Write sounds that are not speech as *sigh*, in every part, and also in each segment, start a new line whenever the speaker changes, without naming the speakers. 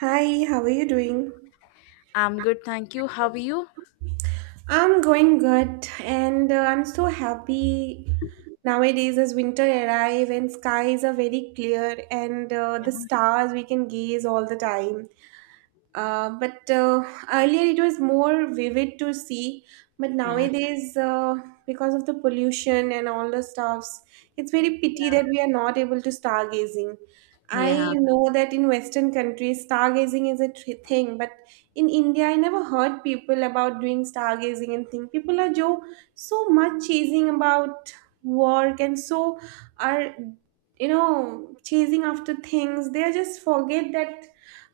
Hi, how are you doing?
I'm good, thank you. How are you?
I'm going good and I'm so happy nowadays as winter arrive and skies are very clear and the stars we can gaze all the time. But Earlier it was more vivid to see. But
Yeah,
nowadays, because of the pollution and all the stuffs, it's very pity that we are not able to stargazing. I
yeah,
Yeah. know that in Western countries, stargazing is a thing, but in India, I never heard people about doing stargazing and thing. People are so much chasing about work and so are, chasing after things. They are just forget that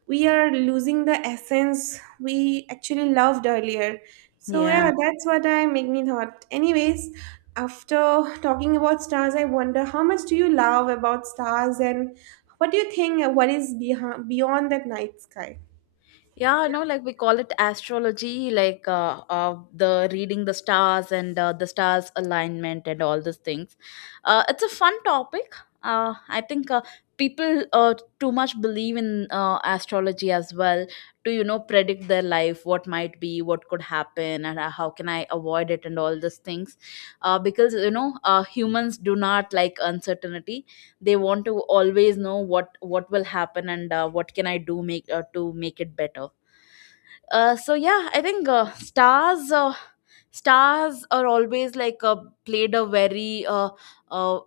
we are losing the essence we actually loved earlier. So
yeah.
yeah, that's what I make me thought. Anyways, after talking about stars, I wonder how much do you love about stars and what do you think what is behind, beyond that night sky?
Yeah, no, like we call it astrology, like the reading the stars and the stars alignment and all those things. It's a fun topic. I think people too much believe in astrology as well to predict their life, what might be, what could happen, and how can I avoid it and all those things. Because humans do not like uncertainty. They want to always know what will happen, and what can I do make to make it better. So yeah, I think stars stars are always like played a very uh,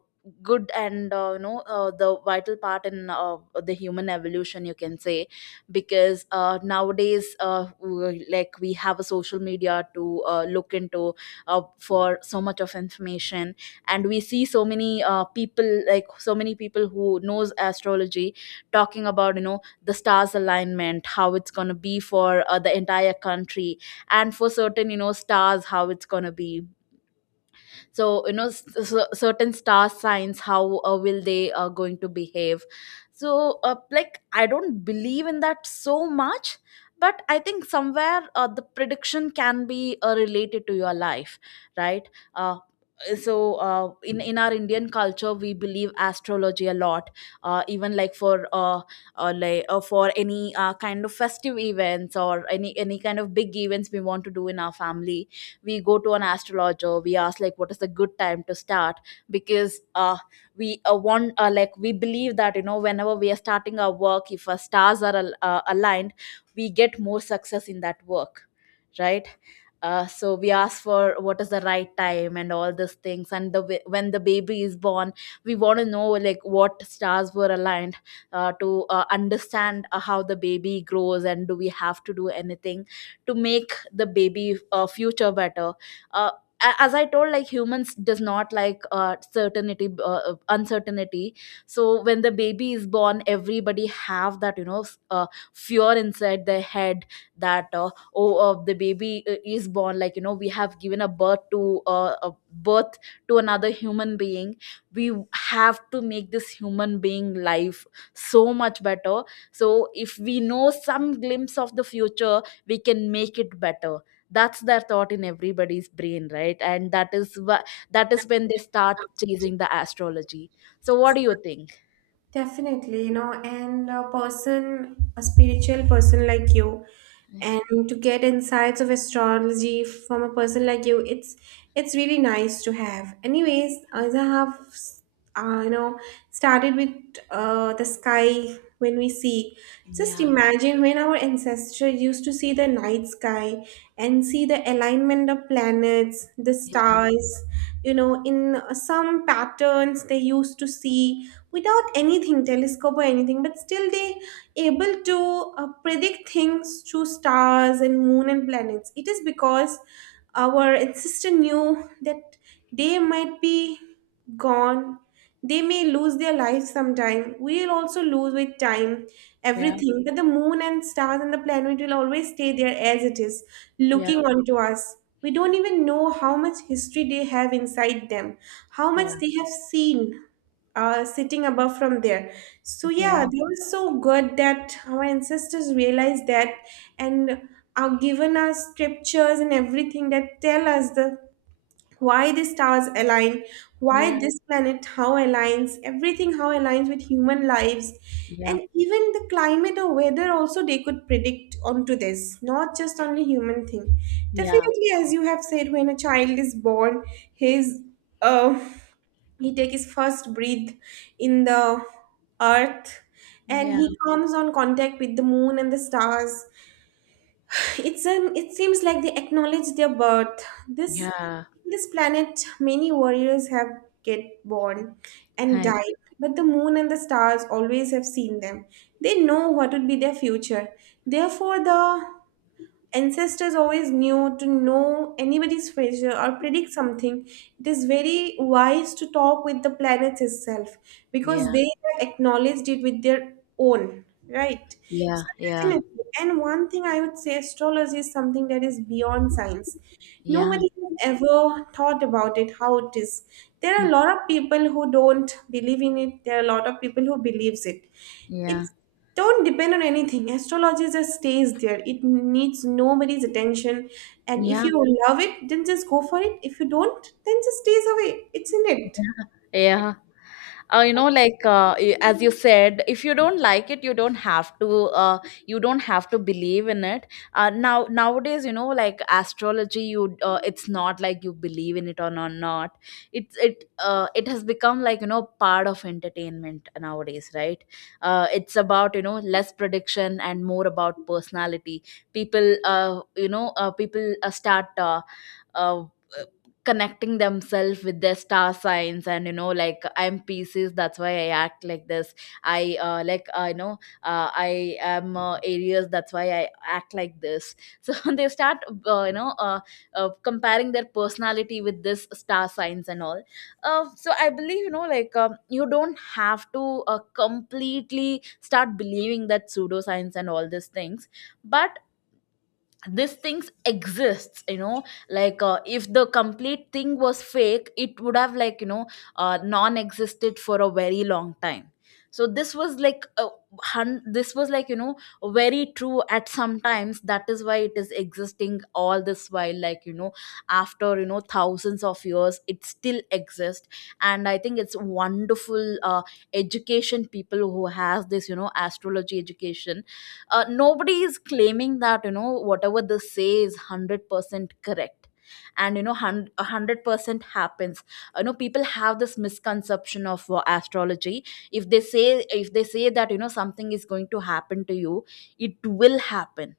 good and the vital part in the human evolution, you can say, because nowadays like we have a social media to look into for so much of information. And we see so many people who knows astrology, talking about the stars alignment, how it's going to be for the entire country, and for certain stars, how it's going to be. So certain star signs, how will they going to behave. So like I don't believe in that so much, but I think somewhere the prediction can be related to your life, right? uh, so in our Indian culture, we believe astrology a lot. Even like for any kind of festive events, or any kind of big events we want to do in our family, we go to an astrologer. We ask like what is the good time to start, because we want like we believe that whenever we are starting our work, if our stars are aligned, we get more success in that work, right? So we ask for what is the right time and all these things, and when the baby is born, we want to know like what stars were aligned to understand how the baby grows, and do we have to do anything to make the baby future better. uh, as I told, like humans does not like certainty uncertainty. So when the baby is born, everybody have that fear inside their head, that oh the baby is born, like we have given a birth to another human being. We have to make this human being life so much better. So if we know some glimpse of the future, we can make it better. That's their thought in everybody's brain, right? And that is when they start chasing the astrology. So what do you think?
Definitely, you know, and a person, a spiritual person like you, and to get insights of astrology from a person like you, it's really nice to have. Anyways, as I have, uh, you know, started with the sky when we see. Just
Yeah,
imagine when our ancestors used to see the night sky and see the alignment of planets the
yeah,
stars, you know, in some patterns they used to see without anything, telescope or anything, but still they able to predict things through stars and moon and planets. It is because our ancestor knew that they might be gone they may lose their life sometime. We'll also lose with time
yeah,
everything. But the moon and stars and the planet will always stay there as it is,
yeah,
looking onto us. We don't even know how much history they have inside them, how much
yeah,
they have seen sitting above from there. So yeah,
yeah,
they were so good that our ancestors realized that and are given us scriptures and everything that tell us the why the stars align,
yeah,
why this planet, how aligns, everything how aligns with human lives. And even the climate or weather also they could predict onto this, not just only human thing.
yeah,
Definitely, as you have said, when a child is born, his uh, he take his first breath in the earth and
yeah.
he comes on contact with the moon and the stars it's an it seems like they acknowledge their birth this
Yeah,
this planet many warriors have get born and
I
die
agree.
but the moon and the stars always have seen them they know what would be their future therefore the ancestors always knew to know anybody's future or predict something it is very wise to talk with the planets itself
Yeah,
because they have acknowledged it with their own right
yeah,
so
yeah,
definitely and one thing I would say astrology is something that is beyond science
yeah,
nobody has ever thought about it how it is there are a lot of people who don't believe in it there are a lot of people who believes it
yeah,
it's don't depend on anything astrology just stays there it needs nobody's attention and if
yeah,
you love it then just go for it if you don't then just stays away it's in it.
yeah, yeah. You know, like as you said, if you don't like it, you don't have to. uh, you don't have to believe in it. Nowadays, like astrology, you it's not like you believe in it or not. It has become like part of entertainment nowadays, right? It's about less prediction and more about personality. People uh, you know uh, people uh, start uh, connecting themselves with their star signs, and like I'm Pisces, that's why I act like this. I like I you know I am Aries, that's why I act like this. So *laughs* they start uh, you know uh, comparing their personality with this star signs and all. So I believe like you don't have to completely start believing that pseudoscience and all these things, but these things exists. Like if the complete thing was fake, it would have like non-existed for a very long time. So this was like very true at some times. That is why it is existing all this while, like after thousands of years, it still exists. And I think it's wonderful education, people who has this astrology education. Nobody is claiming that whatever they say is 100% correct, and a 100% happens. People have this misconception of astrology. If they say, that something is going to happen to you, it will happen.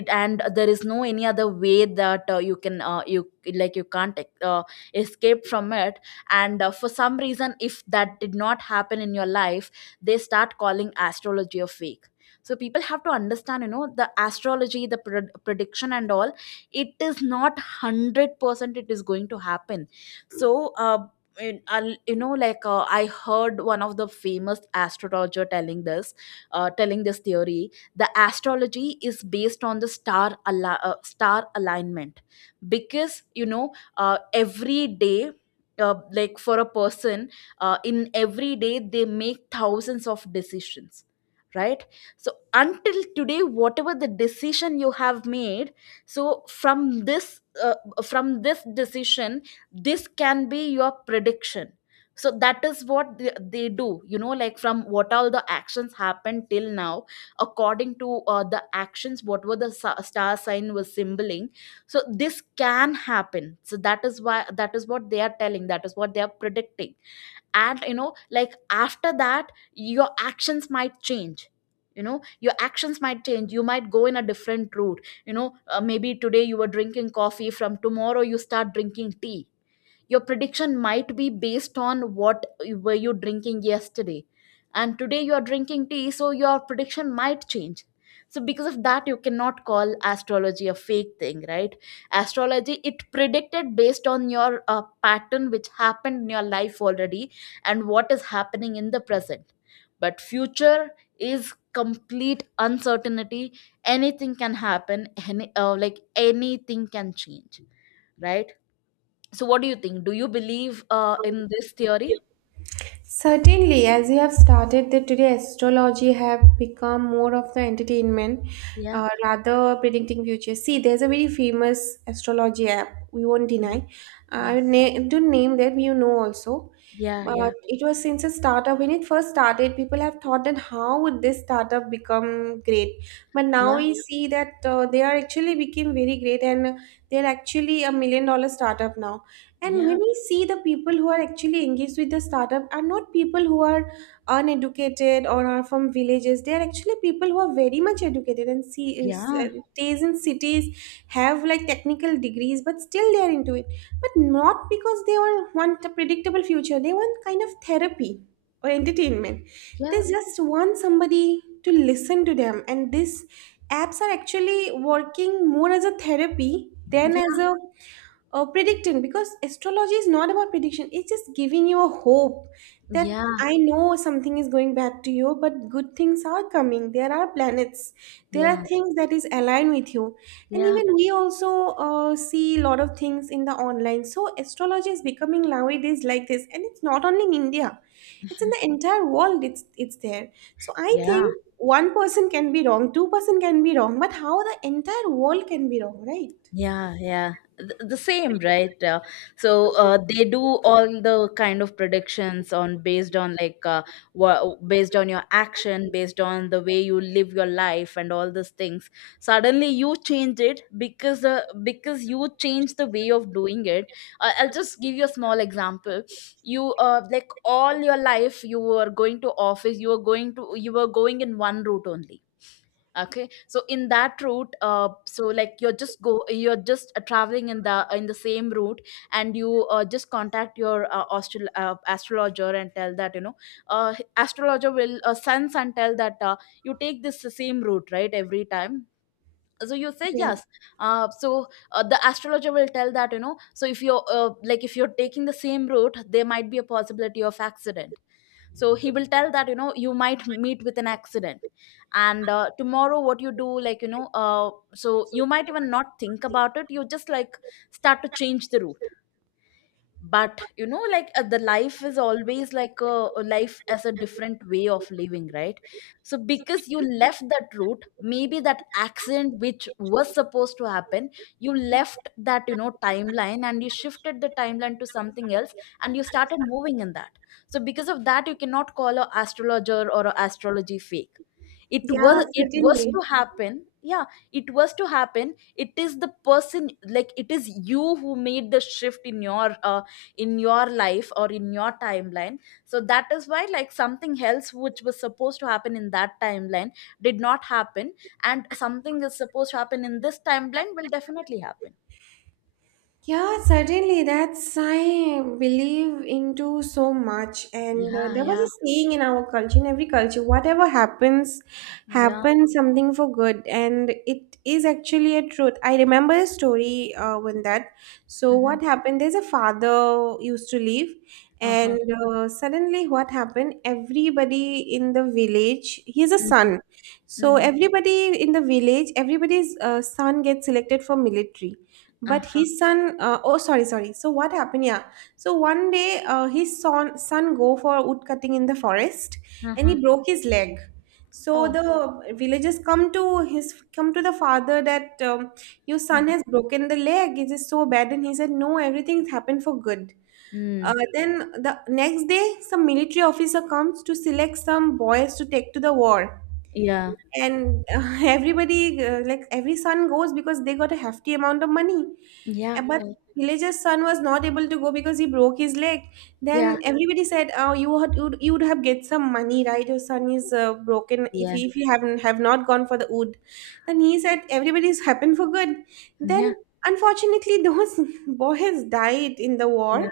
It And there is no any other way that you can you like you can't uh, escape from it. And for some reason, if that did not happen in your life, they start calling astrology a fake. So people have to understand the astrology, prediction and all, it is not 100% it is going to happen. So like I heard one of the famous astrologer telling this theory. The astrology is based on the star alignment. Because every day, like for a person, in every day, they make thousands of decisions, right? So until today, whatever the decision you have made, so from this decision, this can be your prediction. So that is what they do, like from what all the actions happened till now, according to the actions, what were star sign was symboling, so this can happen. So that is why, that is what they are telling, that is what they are predicting. And like after that, your actions might change. Your actions might change, you might go in a different route. Maybe today you were drinking coffee, from tomorrow you start drinking tea. Your prediction might be based on were you drinking yesterday, and today you are drinking tea, so your prediction might change. So because of that, you cannot call astrology a fake thing, right? Astrology, it predicted based on your pattern which happened in your life already, and what is happening in the present. But future is complete uncertainty. Anything can happen, like anything can change, right? So, what do you think? Do you believe in this theory?
Certainly, as you have started that today, astrology have become more of the entertainment
Yeah,
rather predicting future. See, there's a very famous astrology app. We won't
yeah,
deny. I
yeah,
would don't name that you know also,
yeah,
but
yeah,
it was since a startup. When it first started, people have thought that how would this startup become great? But now
yeah,
we see that they are actually became very great and they're actually a million dollar startup now and
yeah,
when we see the people who are actually engaged with the startup are not people who are uneducated or are from villages. They are actually people who are very much educated and see
yeah,
stays in cities, have like technical degrees, but still they are into it. But not because they were want a predictable future. They want kind of therapy or entertainment.
yeah,
They just want somebody to listen to them. And these apps are actually working more as a therapy than
yeah,
as a predicting because astrology is not about prediction it's just giving you a hope that
yeah,
I know something is going bad to you but good things are coming there are planets there
yeah,
are things that is aligned with you and
yeah,
even we also see a lot of things in the online so astrology is becoming nowadays like this and it's not only in india it's in the entire world it's there so I think
yeah.
one person can be wrong two-person can be wrong but how the entire world can be wrong right.
Yeah, yeah. The same, right? So they do all the kind of predictions on based on like based on your action, based on the way you live your life, and all these things. Suddenly, you change it, because because you change the way of doing it. I'll just give you a small example. You like all your life you were going to office, you were going in one route only. Okay, so in that route, so like you're just go you're just traveling in the same route, and you just contact your astrologer, and tell that astrologer will sense and tell that you take this same route, right, every time. So you say
Yes.
yes. So the astrologer will tell that so if you're taking the same route, there might be a possibility of accident. So he will tell that you might meet with an accident. And tomorrow what you do, like so you might even not think about it, you just like start to change the route. But like the life is always like a life, as a different way of living, right? So because you left that route, maybe that accident which was supposed to happen, you left that timeline and you shifted the timeline to something else, and you started moving in that. So because of that you cannot call a astrologer or a astrology fake.
Yeah,
It was
certainly.
to happen, yeah. It was to happen. It is the person, like it is you who made the shift in your life or in your timeline. So that is why, like something else which was supposed to happen in that timeline did not happen, and something is supposed to happen in this timeline will definitely happen.
Yeah, certainly. That's I believe into so much, and
Yeah,
there was
yeah,
a saying in our culture, in every culture, whatever happens,
yeah.
happens something for good, and it is actually a truth. I remember a story when that. So
Mm-hmm.
what happened? There's a father used to live,
Uh-huh.
and suddenly what happened? Everybody in the village, he has a
Mm-hmm.
son, so
Mm-hmm.
everybody in the village, everybody's son gets selected for military but
Uh-huh.
his son oh sorry sorry so what happened yeah so one day his son go for wood cutting in the forest and
Uh-huh.
he broke his leg so
Oh.
the villagers come to his come to the father that your son
Mm-hmm.
has broken the leg it is so bad and he said no everything's happened for good.
Mm.
Then the next day some military officer comes to select some boys to take to the war
Yeah,
and *laughs* everybody like every son goes because they got a hefty amount of money.
yeah,
But
yeah,
villager's son was not able to go because he broke his leg. Then
yeah,
everybody said, "Oh, you would you would you would have get some money, right? Your son is broken. If
yeah.
he, if you haven't have not gone for the wood." Then he said, "Everybody's happened for good." Then
Yeah,
unfortunately, those *laughs* boys died in the war,
yeah,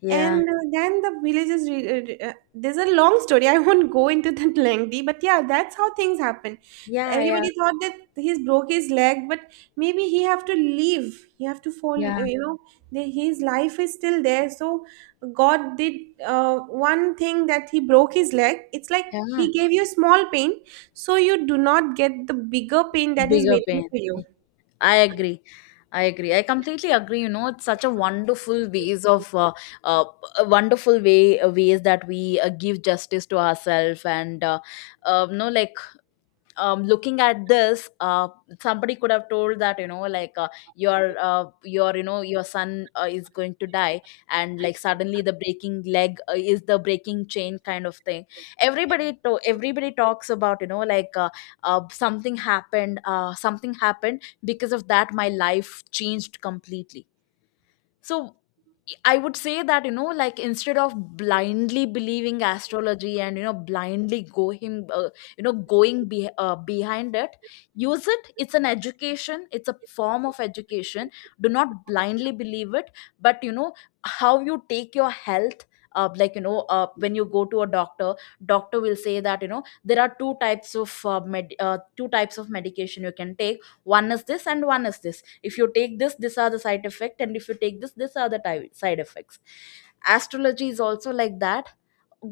yeah,
and then the villagers, there's a long story. I won't go into that *laughs* lengthy, but yeah, that's how things happen.
yeah, yeah,
Everybody thought that he's broke his leg, but maybe he have to leave. He have to fall.
yeah,
You know, his life is still there. So God did one thing that he broke his leg. It's like
yeah.
he gave you small pain, so you do not get the bigger pain that is
Bigger
waiting
pain.
for you.
I agree. I agree. I completely agree. You know, it's such a wonderful ways of uh a wonderful ways that we give justice to ourselves and uh, you know like looking at this, somebody could have told that you know, your you know your son is going to die, and like suddenly the breaking leg is the breaking chain kind of thing. Everybody talks about you know like something happened because of that my life changed completely. So I would say that you know like instead of blindly believing astrology, and you know blindly go him you know behind it, use it, it's an education, it's a form of education. Do not blindly believe it. But you know, how you take your health, like you know, when you go to a doctor, doctor will say that you know there are two types of medication you can take. One is this and one is this. If you take this, these are the side effects, and if you take this, these are the side effects. Astrology is also like that.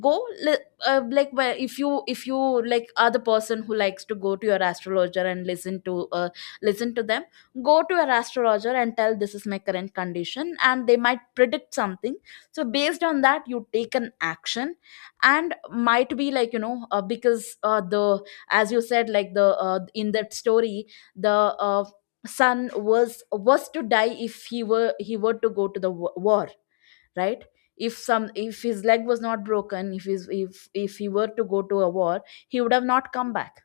go li- like, where if you like are the person who likes to go to your astrologer and listen to listen to them. Go to your astrologer and tell this is my current condition and they might predict something. So based on that you take an action. And might be like you know, because the, as you said, like the in that story, the son was to die if he were to go to the war, right? If some, if his leg was not broken, if his if he were to go to a war, he would have not come back.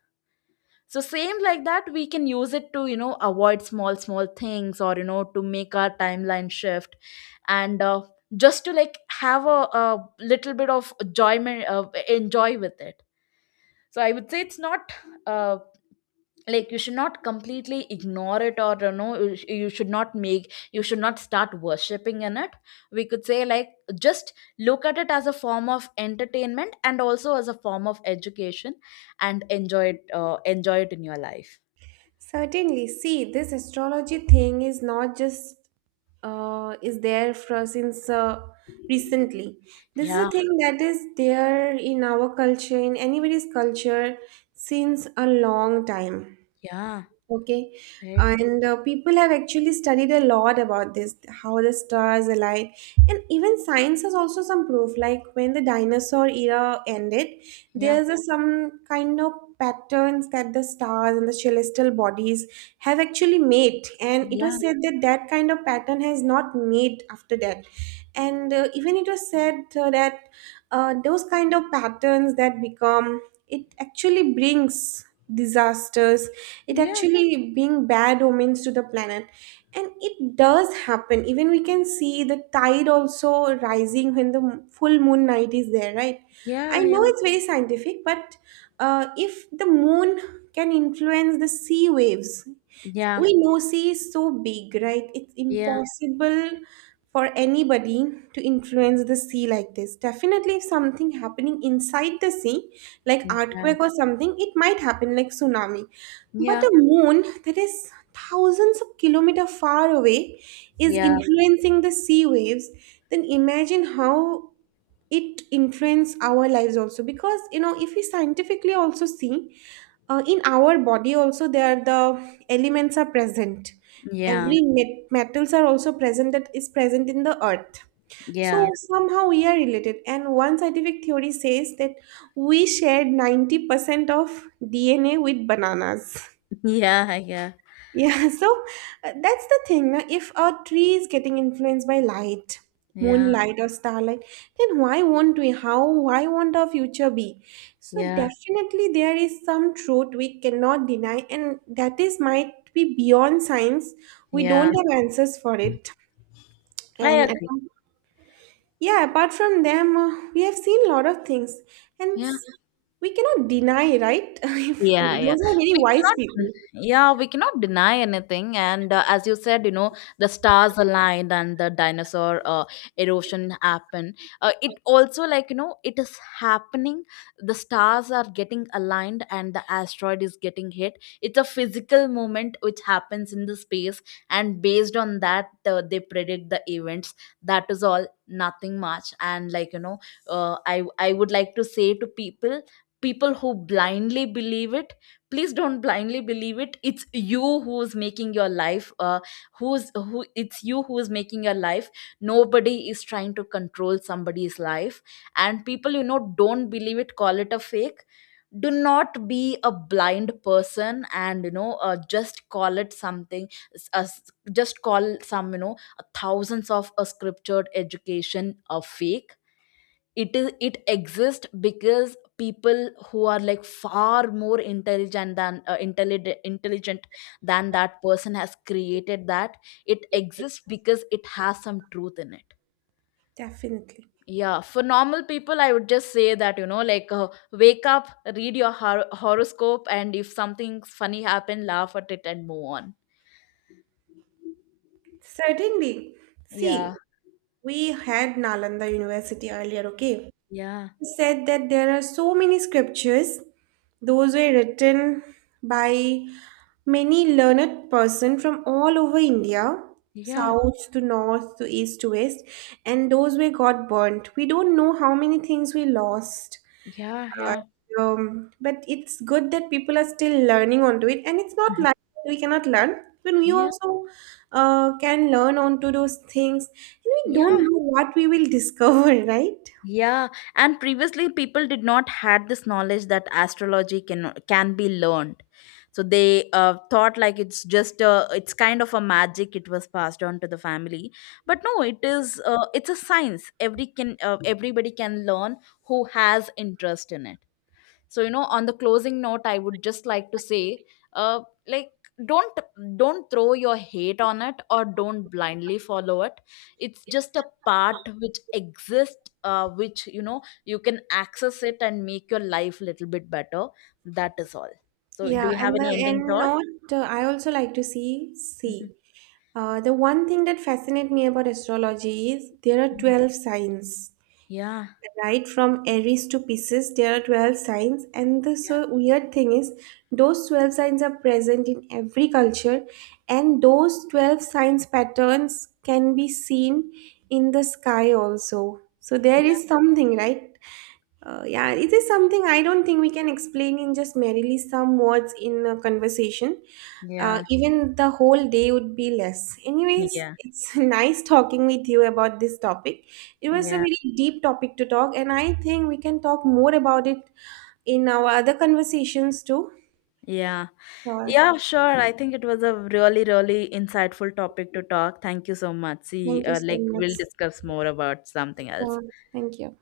So same like that we can use it to you know avoid small small things, or you know to make our timeline shift. And just to like have a little bit of enjoyment, enjoy with it. So I would say it's not, uh, like you should not completely ignore it, or you know you should not make, you should not start worshipping in it. We could say like, just look at it as a form of entertainment and also as a form of education, and enjoy it, enjoy it in your life.
Certainly. See, this astrology thing is not just is there for since recently. This is
Yeah,
a thing that is there in our culture, in anybody's culture, since a long time.
yeah,
Okay,
right,
and people have actually studied a lot about this, how the stars alight, and even science has also some proof. Like when the dinosaur era ended,
yeah,
there's some kind of patterns that the stars and the celestial bodies have actually made, and it
yeah,
was said that that kind of pattern has not made after that. And even it was said that those kind of patterns that become it actually brings disasters it
yeah,
actually being bad omens to the planet and it does happen even we can see the tide also rising when the full moon night is there right I
yeah,
know
yeah,
it's very scientific but if the moon can influence the sea waves
yeah,
we know she is so big, right? It's
yeah,
impossible for anybody to influence the sea like this. Definitely, if something happening inside the sea, like earthquake or something, it might happen like tsunami. But
yeah,
a moon that is thousands of kilometer far away is
yeah,
influencing the sea waves. Then imagine how it influence our lives also because you know if we scientifically also see in our body also there are the elements are present
yeah,
every metals are also present that is present in the earth
yeah,
so
yeah,
Yes. somehow we are related and one scientific theory says that we shared 90% of dna with bananas.
*laughs* yeah, yeah,
Yeah, *laughs* so that's the thing. If a tree is getting influenced by light,
yeah,
moonlight or starlight, then why won't we? How? Why won't our future be? So
yeah,
definitely there is some truth we cannot deny, and that is might be beyond science. We
yeah,
don't have answers for it.
I
And
agree.
apart- yeah, apart from them, we have seen a lot of things, and we cannot deny, right? *laughs* If
Yeah,
Yeah.
yeah.
those are very
We
wise
cannot,
people,
yeah, we cannot deny anything. And as you said, you know, the stars aligned and the dinosaur erosion happened. It also, like, you know, it is happening. The stars are getting aligned and the asteroid is getting hit. It's a physical moment which happens in the space. And based on that, they predict the events. That is all, nothing much. And, like, you know, I would like to say to people, people who blindly believe it, please don't blindly believe it. It's you who's making your life, who's who it's you who's making your life. Nobody is trying to control somebody's life. And people, you know, don't believe it, call it a fake. Do not be a blind person, and you know, just call it something. Just call some, you know, thousands of a scriptured education a fake. It is, it exists because people who are like far more intelligent than intelligent than that person has created that. It exists because it has some truth in it.
definitely.
Yeah, for normal people I would just say that you know wake up, read your horoscope, and if something funny happen, laugh at it and move on.
Certainly. See,
Yeah,
we had Nalanda University earlier, okay?
yeah,
He said that there are so many scriptures. Those were written by many learned person from all over India,
yeah,
south to north to east to west, and those were got burnt. We don't know how many things we lost.
yeah,
Sure.
yeah,
But it's good that people are still learning onto it, and it's not like we cannot learn. Even we
*laughs* yeah,
also can learn onto those things, and we don't
yeah.
know what we will discover, *laughs* right?
Yeah, and previously people did not had this knowledge that astrology can be learned. So they thought like it's just a, it's kind of a magic. It was passed on to the family, but no, it is it's a science. Everybody can learn who has interest in it. So you know, on the closing note, I would just like to say, uh like don't don't throw your hate on it or don't blindly follow it. It's just a part which exists, which you know you can access it and make your life little bit better. That is all. So do
Yeah,
you have
and
any
the
ending
end
thought?
note, I also like to
Mhm.
see. The one thing that fascinates me about astrology is there are 12 signs,
Yeah,
right from Aries to Pisces, there are 12 signs, and the
yeah,
so weird thing is, those 12 signs are present in every culture, and those 12 signs patterns can be seen in the sky also. So, there
yeah,
is something, right? Yeah, it is something I don't think we can explain in just merely some words in a conversation.
yeah,
Even the whole day would be less. Anyways,
yeah,
it's *laughs* nice talking with you about this topic. It was a
yeah,
very deep topic to talk, and I think we can talk more about it in our other conversations too.
yeah.
Sure.
Yeah, sure. I think it was a really, really insightful topic to talk. Thank you so much. See,
Thank you so
like,
much.
we'll discuss more about something else.
Sure. Thank you.